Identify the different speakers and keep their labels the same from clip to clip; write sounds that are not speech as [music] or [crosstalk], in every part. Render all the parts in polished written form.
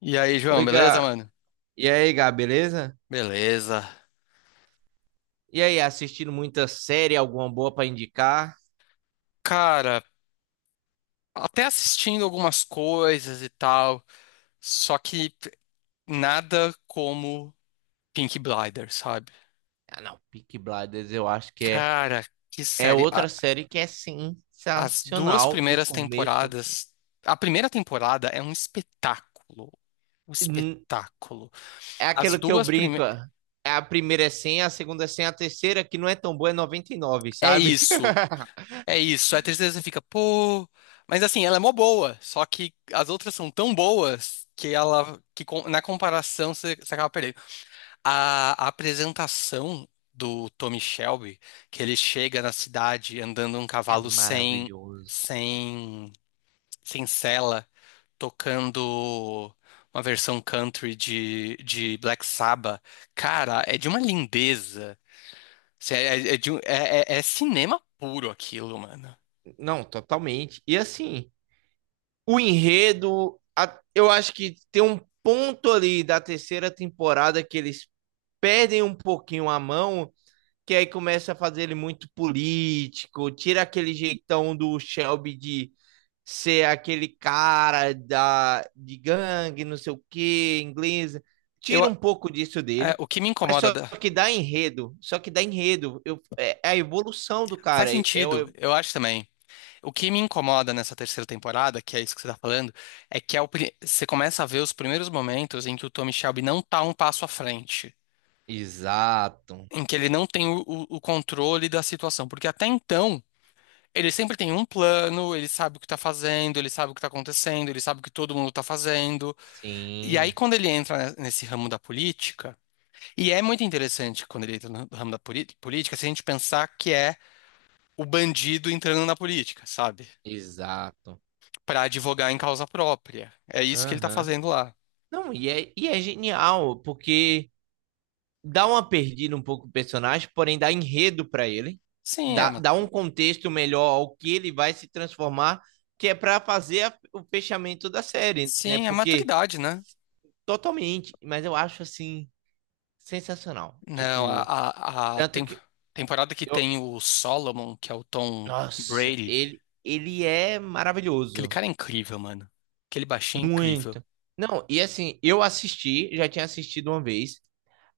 Speaker 1: E aí, João,
Speaker 2: Oi,
Speaker 1: beleza,
Speaker 2: Gá.
Speaker 1: mano?
Speaker 2: E aí, Gá, beleza?
Speaker 1: Beleza.
Speaker 2: E aí, assistindo muita série, alguma boa pra indicar?
Speaker 1: Cara, até assistindo algumas coisas e tal, só que nada como Peaky Blinders, sabe?
Speaker 2: Ah, não, Peaky Blinders eu acho que é,
Speaker 1: Cara, que
Speaker 2: é
Speaker 1: série.
Speaker 2: outra série que é
Speaker 1: As duas
Speaker 2: sensacional do
Speaker 1: primeiras
Speaker 2: começo ao fim.
Speaker 1: temporadas. A primeira temporada é um espetáculo. Um
Speaker 2: Hum,
Speaker 1: espetáculo.
Speaker 2: É
Speaker 1: As
Speaker 2: aquilo que eu
Speaker 1: duas
Speaker 2: brinco,
Speaker 1: primeiras.
Speaker 2: ó. A primeira é 100, a segunda é 100, a terceira, que não é tão boa, é 99,
Speaker 1: É
Speaker 2: sabe?
Speaker 1: isso.
Speaker 2: [laughs]
Speaker 1: É isso, a terceira você fica, pô. Mas assim, ela é mó boa, só que as outras são tão boas que ela, na comparação você acaba perdendo. A apresentação do Tommy Shelby, que ele chega na cidade andando um
Speaker 2: É
Speaker 1: cavalo
Speaker 2: maravilhoso.
Speaker 1: sem, sem sela, tocando uma versão country de Black Sabbath, cara, é de uma lindeza. Assim, É, é, é de um- é é- é cinema puro aquilo, mano.
Speaker 2: Não, totalmente. E assim, o enredo, eu acho que tem um ponto ali da terceira temporada que eles perdem um pouquinho a mão, que aí começa a fazer ele muito político, tira aquele jeitão do Shelby de ser aquele cara de gangue, não sei o que, inglesa. Tira um pouco disso
Speaker 1: É,
Speaker 2: dele,
Speaker 1: o que me
Speaker 2: mas
Speaker 1: incomoda.
Speaker 2: só
Speaker 1: da-
Speaker 2: que dá enredo. Só que dá enredo. É a evolução do
Speaker 1: Faz
Speaker 2: cara.
Speaker 1: sentido, eu acho também. O que me incomoda nessa terceira temporada, que é isso que você tá falando, é que é você começa a ver os primeiros momentos em que o Tommy Shelby não tá um passo à frente,
Speaker 2: Exato.
Speaker 1: em que ele não tem o controle da situação, porque até então ele sempre tem um plano, ele sabe o que tá fazendo, ele sabe o que tá acontecendo, ele sabe o que todo mundo tá fazendo. E aí
Speaker 2: Sim,
Speaker 1: quando ele entra nesse ramo da política, e é muito interessante quando ele entra no ramo da política, se a gente pensar que é o bandido entrando na política, sabe?
Speaker 2: exato.
Speaker 1: Pra advogar em causa própria. É isso que ele tá
Speaker 2: Aham.
Speaker 1: fazendo lá.
Speaker 2: Não, e é genial, porque dá uma perdida um pouco o personagem, porém dá enredo para ele,
Speaker 1: Sim, é,
Speaker 2: dá,
Speaker 1: ma-
Speaker 2: dá um contexto melhor ao que ele vai se transformar, que é para fazer o fechamento da série, né?
Speaker 1: sim, é
Speaker 2: Porque
Speaker 1: maturidade, né?
Speaker 2: totalmente, mas eu acho assim sensacional.
Speaker 1: Não,
Speaker 2: Tipo,
Speaker 1: a
Speaker 2: tanto
Speaker 1: tem-
Speaker 2: que
Speaker 1: Temporada que
Speaker 2: eu,
Speaker 1: tem o Solomon, que é o Tom
Speaker 2: nossa,
Speaker 1: Brady,
Speaker 2: ele é
Speaker 1: aquele
Speaker 2: maravilhoso,
Speaker 1: cara é incrível, mano. Aquele baixinho é incrível.
Speaker 2: muito. Não, e assim, eu assisti, já tinha assistido uma vez.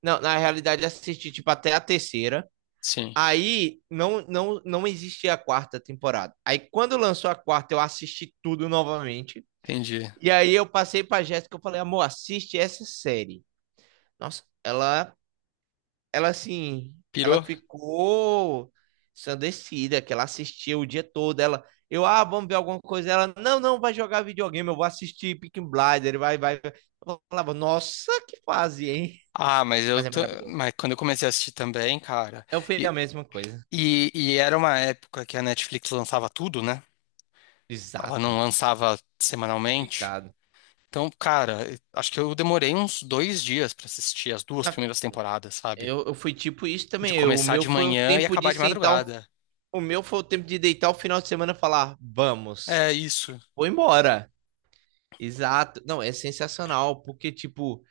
Speaker 2: Não, na realidade assisti tipo até a terceira.
Speaker 1: Sim,
Speaker 2: Aí não, não, não existia a quarta temporada. Aí quando lançou a quarta, eu assisti tudo novamente.
Speaker 1: entendi.
Speaker 2: E aí eu passei pra Jéssica, eu falei, amor, assiste essa série. Nossa, ela assim, ela
Speaker 1: Pirou?
Speaker 2: ficou ensandecida, que ela assistia o dia todo. Ela, eu, ah, vamos ver alguma coisa. Ela, não, não, vai jogar videogame, eu vou assistir Peaky Blinders, vai, vai. Eu falava, nossa, que fase, hein?
Speaker 1: Ah, mas eu
Speaker 2: Mas é
Speaker 1: tô,
Speaker 2: maravilhoso.
Speaker 1: mas quando eu comecei a assistir também, cara,
Speaker 2: Eu fiz
Speaker 1: e,
Speaker 2: a mesma coisa.
Speaker 1: e era uma época que a Netflix lançava tudo, né? Ela não
Speaker 2: Exato,
Speaker 1: lançava semanalmente.
Speaker 2: picado.
Speaker 1: Então, cara, acho que eu demorei uns 2 dias pra assistir as duas primeiras temporadas, sabe?
Speaker 2: Eu fui tipo isso
Speaker 1: De
Speaker 2: também. O
Speaker 1: começar
Speaker 2: meu
Speaker 1: de
Speaker 2: foi o
Speaker 1: manhã e
Speaker 2: tempo de
Speaker 1: acabar de
Speaker 2: sentar,
Speaker 1: madrugada.
Speaker 2: o meu foi o tempo de deitar o final de semana e falar, vamos,
Speaker 1: É isso.
Speaker 2: vou embora. Exato. Não, é sensacional, porque, tipo,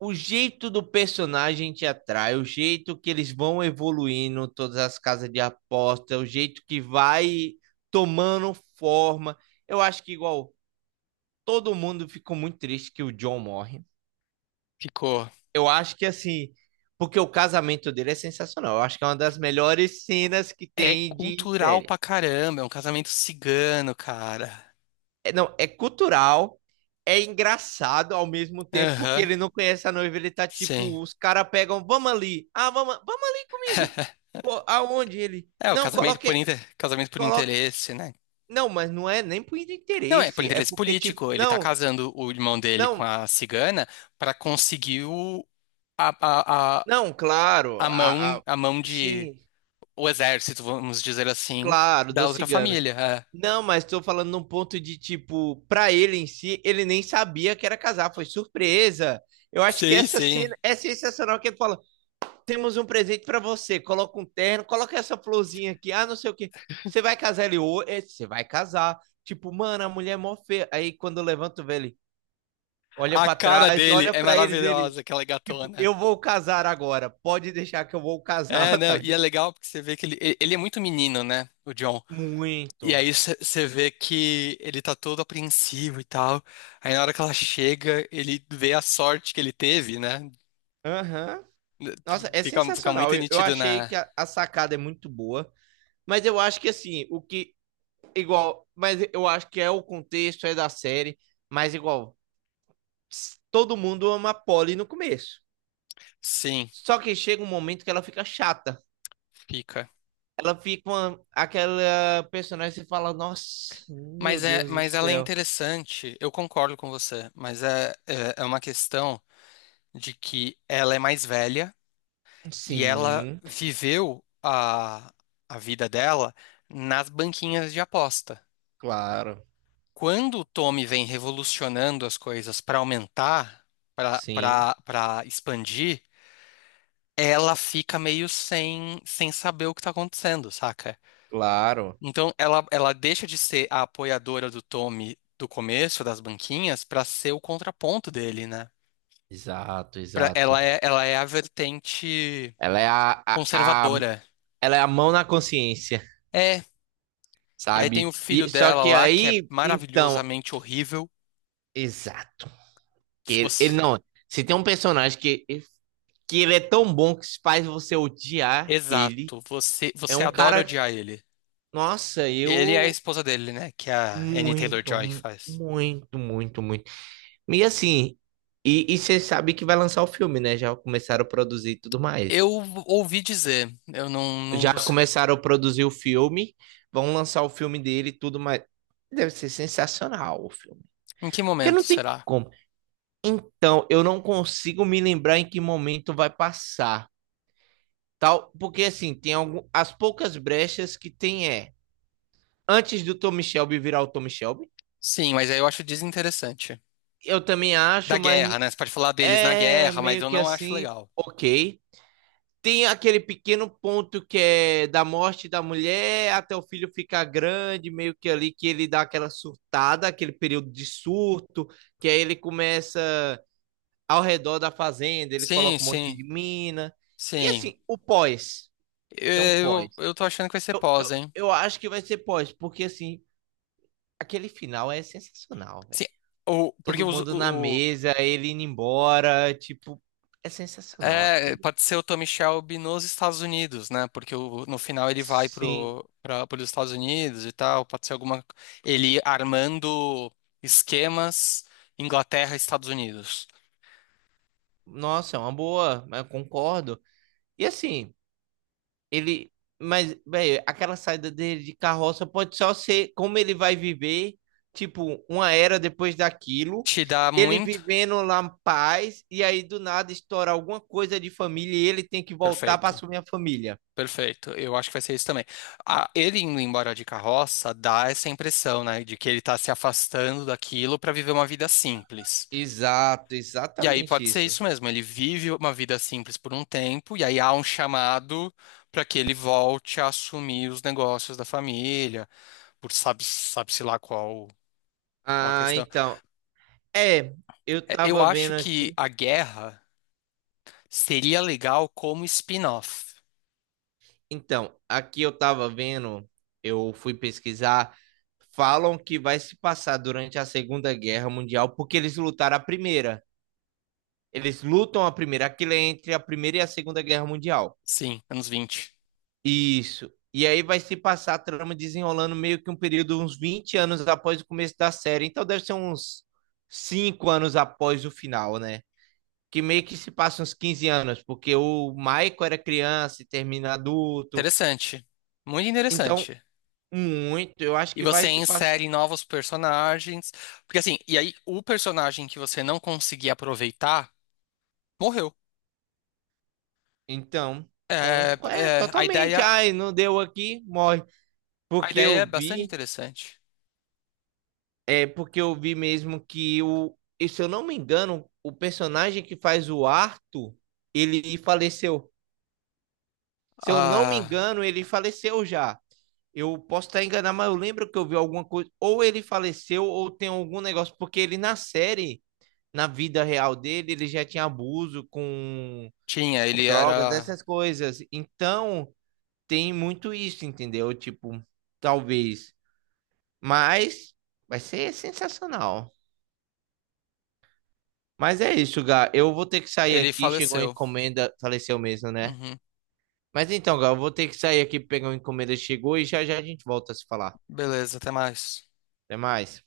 Speaker 2: o jeito do personagem te atrai, o jeito que eles vão evoluindo, todas as casas de aposta, o jeito que vai tomando forma. Eu acho que, igual, todo mundo ficou muito triste que o John morre.
Speaker 1: Ficou.
Speaker 2: Eu acho que assim, porque o casamento dele é sensacional. Eu acho que é uma das melhores cenas que
Speaker 1: É
Speaker 2: tem de
Speaker 1: cultural
Speaker 2: série.
Speaker 1: pra caramba. É um casamento cigano, cara.
Speaker 2: É, não, é cultural, é engraçado ao mesmo tempo, porque
Speaker 1: Aham.
Speaker 2: ele não conhece a noiva, ele tá
Speaker 1: Sim.
Speaker 2: tipo, os caras pegam, vamos ali, ah, vamos ali comigo.
Speaker 1: [laughs]
Speaker 2: Pô, aonde ele?
Speaker 1: É, o
Speaker 2: Não,
Speaker 1: casamento por
Speaker 2: coloque,
Speaker 1: inter... casamento por
Speaker 2: coloque.
Speaker 1: interesse, né?
Speaker 2: Não, mas não é nem por
Speaker 1: Não, é por
Speaker 2: interesse, é
Speaker 1: interesse
Speaker 2: porque tipo,
Speaker 1: político. Ele tá
Speaker 2: não,
Speaker 1: casando o irmão dele com
Speaker 2: não,
Speaker 1: a cigana pra conseguir o... a, a, a,
Speaker 2: não, claro,
Speaker 1: a mão de
Speaker 2: sim,
Speaker 1: o exército, vamos dizer assim,
Speaker 2: claro,
Speaker 1: da
Speaker 2: dos
Speaker 1: outra
Speaker 2: ciganos.
Speaker 1: família. É.
Speaker 2: Não, mas estou falando num ponto de tipo, pra ele em si, ele nem sabia que era casar, foi surpresa. Eu acho que
Speaker 1: Sim,
Speaker 2: essa cena
Speaker 1: sim.
Speaker 2: é sensacional que ele fala: "Temos um presente pra você, coloca um terno, coloca essa florzinha aqui, ah, não sei o quê. Você vai casar ele ou você vai casar". Tipo, mano, a mulher é mó feia. Aí quando levanta o velho, olha
Speaker 1: A
Speaker 2: pra
Speaker 1: cara
Speaker 2: trás,
Speaker 1: dele
Speaker 2: olha
Speaker 1: é
Speaker 2: pra eles, ele,
Speaker 1: maravilhosa, aquela
Speaker 2: tipo,
Speaker 1: gatona.
Speaker 2: eu vou casar agora. Pode deixar que eu vou casar,
Speaker 1: É,
Speaker 2: [laughs] tá
Speaker 1: né? E é
Speaker 2: ligado?
Speaker 1: legal porque você vê que ele é muito menino, né? O John. E
Speaker 2: Muito.
Speaker 1: aí você vê que ele tá todo apreensivo e tal. Aí na hora que ela chega, ele vê a sorte que ele teve, né?
Speaker 2: Aham. Nossa, é
Speaker 1: Fica
Speaker 2: sensacional.
Speaker 1: muito
Speaker 2: Eu
Speaker 1: nítido
Speaker 2: achei
Speaker 1: na.
Speaker 2: que a sacada é muito boa, mas eu acho que assim, o que igual, mas eu acho que é o contexto é da série, mas igual, ps, todo mundo ama a Polly no começo.
Speaker 1: Sim,
Speaker 2: Só que chega um momento que ela fica chata.
Speaker 1: fica.
Speaker 2: Ela fica uma, aquela personagem que você fala: "Nossa, meu
Speaker 1: Mas, é,
Speaker 2: Deus do
Speaker 1: mas ela é
Speaker 2: céu".
Speaker 1: interessante, eu concordo com você, mas é uma questão de que ela é mais velha e ela
Speaker 2: Sim,
Speaker 1: viveu a vida dela nas banquinhas de aposta.
Speaker 2: claro.
Speaker 1: Quando o Tommy vem revolucionando as coisas para aumentar,
Speaker 2: Sim,
Speaker 1: para expandir, ela fica meio sem saber o que está acontecendo, saca?
Speaker 2: claro.
Speaker 1: Então ela deixa de ser a apoiadora do Tommy do começo das banquinhas para ser o contraponto dele, né?
Speaker 2: Exato, exato.
Speaker 1: Ela é a vertente
Speaker 2: Ela é a, a, a-
Speaker 1: conservadora.
Speaker 2: ela é a mão na consciência,
Speaker 1: É. E aí tem o
Speaker 2: sabe?
Speaker 1: filho
Speaker 2: E só
Speaker 1: dela
Speaker 2: que
Speaker 1: lá, que é
Speaker 2: aí, então,
Speaker 1: maravilhosamente horrível.
Speaker 2: exato. Que ele
Speaker 1: Você-
Speaker 2: não, se tem um personagem que ele é tão bom que faz você odiar ele,
Speaker 1: Exato,
Speaker 2: é
Speaker 1: você
Speaker 2: um
Speaker 1: adora
Speaker 2: cara,
Speaker 1: odiar ele.
Speaker 2: nossa,
Speaker 1: Ele é a
Speaker 2: eu
Speaker 1: esposa dele, né? Que a Annie
Speaker 2: muito,
Speaker 1: Taylor-Joy faz.
Speaker 2: muito, muito, muito. E assim, e você sabe que vai lançar o filme, né? Já começaram a produzir e tudo
Speaker 1: Eu
Speaker 2: mais.
Speaker 1: ouvi dizer, eu não, não
Speaker 2: Já
Speaker 1: busquei.
Speaker 2: começaram a produzir o filme, vão lançar o filme dele e tudo mais. Deve ser sensacional o filme.
Speaker 1: Em que
Speaker 2: Porque
Speaker 1: momento
Speaker 2: não tem
Speaker 1: será?
Speaker 2: como. Então, eu não consigo me lembrar em que momento vai passar, tal, porque assim, tem algum, as poucas brechas que tem é antes do Tommy Shelby virar o Tommy Shelby.
Speaker 1: Sim, mas aí eu acho desinteressante.
Speaker 2: Eu também
Speaker 1: Da
Speaker 2: acho, mas
Speaker 1: guerra, né? Você pode falar deles na
Speaker 2: é
Speaker 1: guerra, mas
Speaker 2: meio
Speaker 1: eu
Speaker 2: que
Speaker 1: não acho
Speaker 2: assim,
Speaker 1: legal.
Speaker 2: OK. Tem aquele pequeno ponto que é da morte da mulher até o filho ficar grande, meio que ali que ele dá aquela surtada, aquele período de surto, que aí ele começa ao redor da fazenda, ele
Speaker 1: Sim,
Speaker 2: coloca um monte
Speaker 1: sim,
Speaker 2: de mina. E
Speaker 1: sim.
Speaker 2: assim, o pós, tem um pós.
Speaker 1: Eu tô achando que vai ser
Speaker 2: Eu,
Speaker 1: pós,
Speaker 2: eu,
Speaker 1: hein?
Speaker 2: eu acho que vai ser pós, porque assim, aquele final é sensacional,
Speaker 1: Assim,
Speaker 2: velho.
Speaker 1: o, porque
Speaker 2: Todo
Speaker 1: os,
Speaker 2: mundo na mesa, ele indo embora, tipo, é sensacional
Speaker 1: É,
Speaker 2: aquilo.
Speaker 1: pode ser o Tommy Shelby nos Estados Unidos, né? Porque no final ele vai
Speaker 2: Sim,
Speaker 1: para os Estados Unidos e tal. Pode ser alguma. Ele armando esquemas Inglaterra, e Estados Unidos.
Speaker 2: nossa, é uma boa, eu concordo. E assim, Ele, mas, velho, aquela saída dele de carroça pode só ser como ele vai viver, tipo, uma era depois daquilo,
Speaker 1: Te dá
Speaker 2: ele
Speaker 1: muito?
Speaker 2: vivendo lá em paz, e aí do nada estoura alguma coisa de família e ele tem que voltar para
Speaker 1: Perfeito,
Speaker 2: assumir a família.
Speaker 1: perfeito. Eu acho que vai ser isso também. Ah, ele indo embora de carroça dá essa impressão, né? De que ele tá se afastando daquilo para viver uma vida simples.
Speaker 2: Exato,
Speaker 1: E aí
Speaker 2: exatamente
Speaker 1: pode ser
Speaker 2: isso.
Speaker 1: isso mesmo, ele vive uma vida simples por um tempo, e aí há um chamado para que ele volte a assumir os negócios da família, por sabe-se lá qual, qual a
Speaker 2: Ah,
Speaker 1: questão.
Speaker 2: então, é, eu
Speaker 1: É, eu
Speaker 2: tava
Speaker 1: acho
Speaker 2: vendo
Speaker 1: que
Speaker 2: aqui.
Speaker 1: a guerra seria legal como spin-off.
Speaker 2: Então, aqui eu tava vendo, eu fui pesquisar, falam que vai se passar durante a Segunda Guerra Mundial porque eles lutaram a primeira. Eles lutam a primeira, aquilo é entre a Primeira e a Segunda Guerra Mundial.
Speaker 1: Sim, anos 20.
Speaker 2: Isso. E aí vai se passar a trama desenrolando meio que um período uns 20 anos após o começo da série. Então deve ser uns 5 anos após o final, né? Que meio que se passa uns 15 anos, porque o Michael era criança e termina adulto.
Speaker 1: Interessante. Muito
Speaker 2: Então,
Speaker 1: interessante.
Speaker 2: muito, eu acho
Speaker 1: E
Speaker 2: que vai
Speaker 1: você
Speaker 2: se passar.
Speaker 1: insere novos personagens. Porque assim, e aí o personagem que você não conseguia aproveitar morreu.
Speaker 2: Então,
Speaker 1: É,
Speaker 2: é,
Speaker 1: a
Speaker 2: totalmente.
Speaker 1: ideia.
Speaker 2: Ai, não deu aqui, morre.
Speaker 1: A
Speaker 2: Porque eu
Speaker 1: ideia é bastante
Speaker 2: vi
Speaker 1: interessante.
Speaker 2: É porque eu vi mesmo que o, e se eu não me engano, o personagem que faz o Arthur, ele faleceu. Se eu não me
Speaker 1: Ah,
Speaker 2: engano, ele faleceu já. Eu posso estar enganado, mas eu lembro que eu vi alguma coisa. Ou ele faleceu, ou tem algum negócio. Porque ele na série, na vida real dele, ele já tinha abuso com,
Speaker 1: tinha, ele
Speaker 2: com drogas,
Speaker 1: era.
Speaker 2: essas coisas. Então, tem muito isso, entendeu? Tipo, talvez. Mas vai ser sensacional. Mas é isso, Gá. Eu vou ter que sair
Speaker 1: Ele
Speaker 2: aqui. Chegou a
Speaker 1: faleceu.
Speaker 2: encomenda. Faleceu mesmo, né?
Speaker 1: Uhum.
Speaker 2: Mas então, Gá, eu vou ter que sair aqui pegar uma encomenda. Chegou e já já a gente volta a se falar.
Speaker 1: Beleza, até mais.
Speaker 2: Até mais.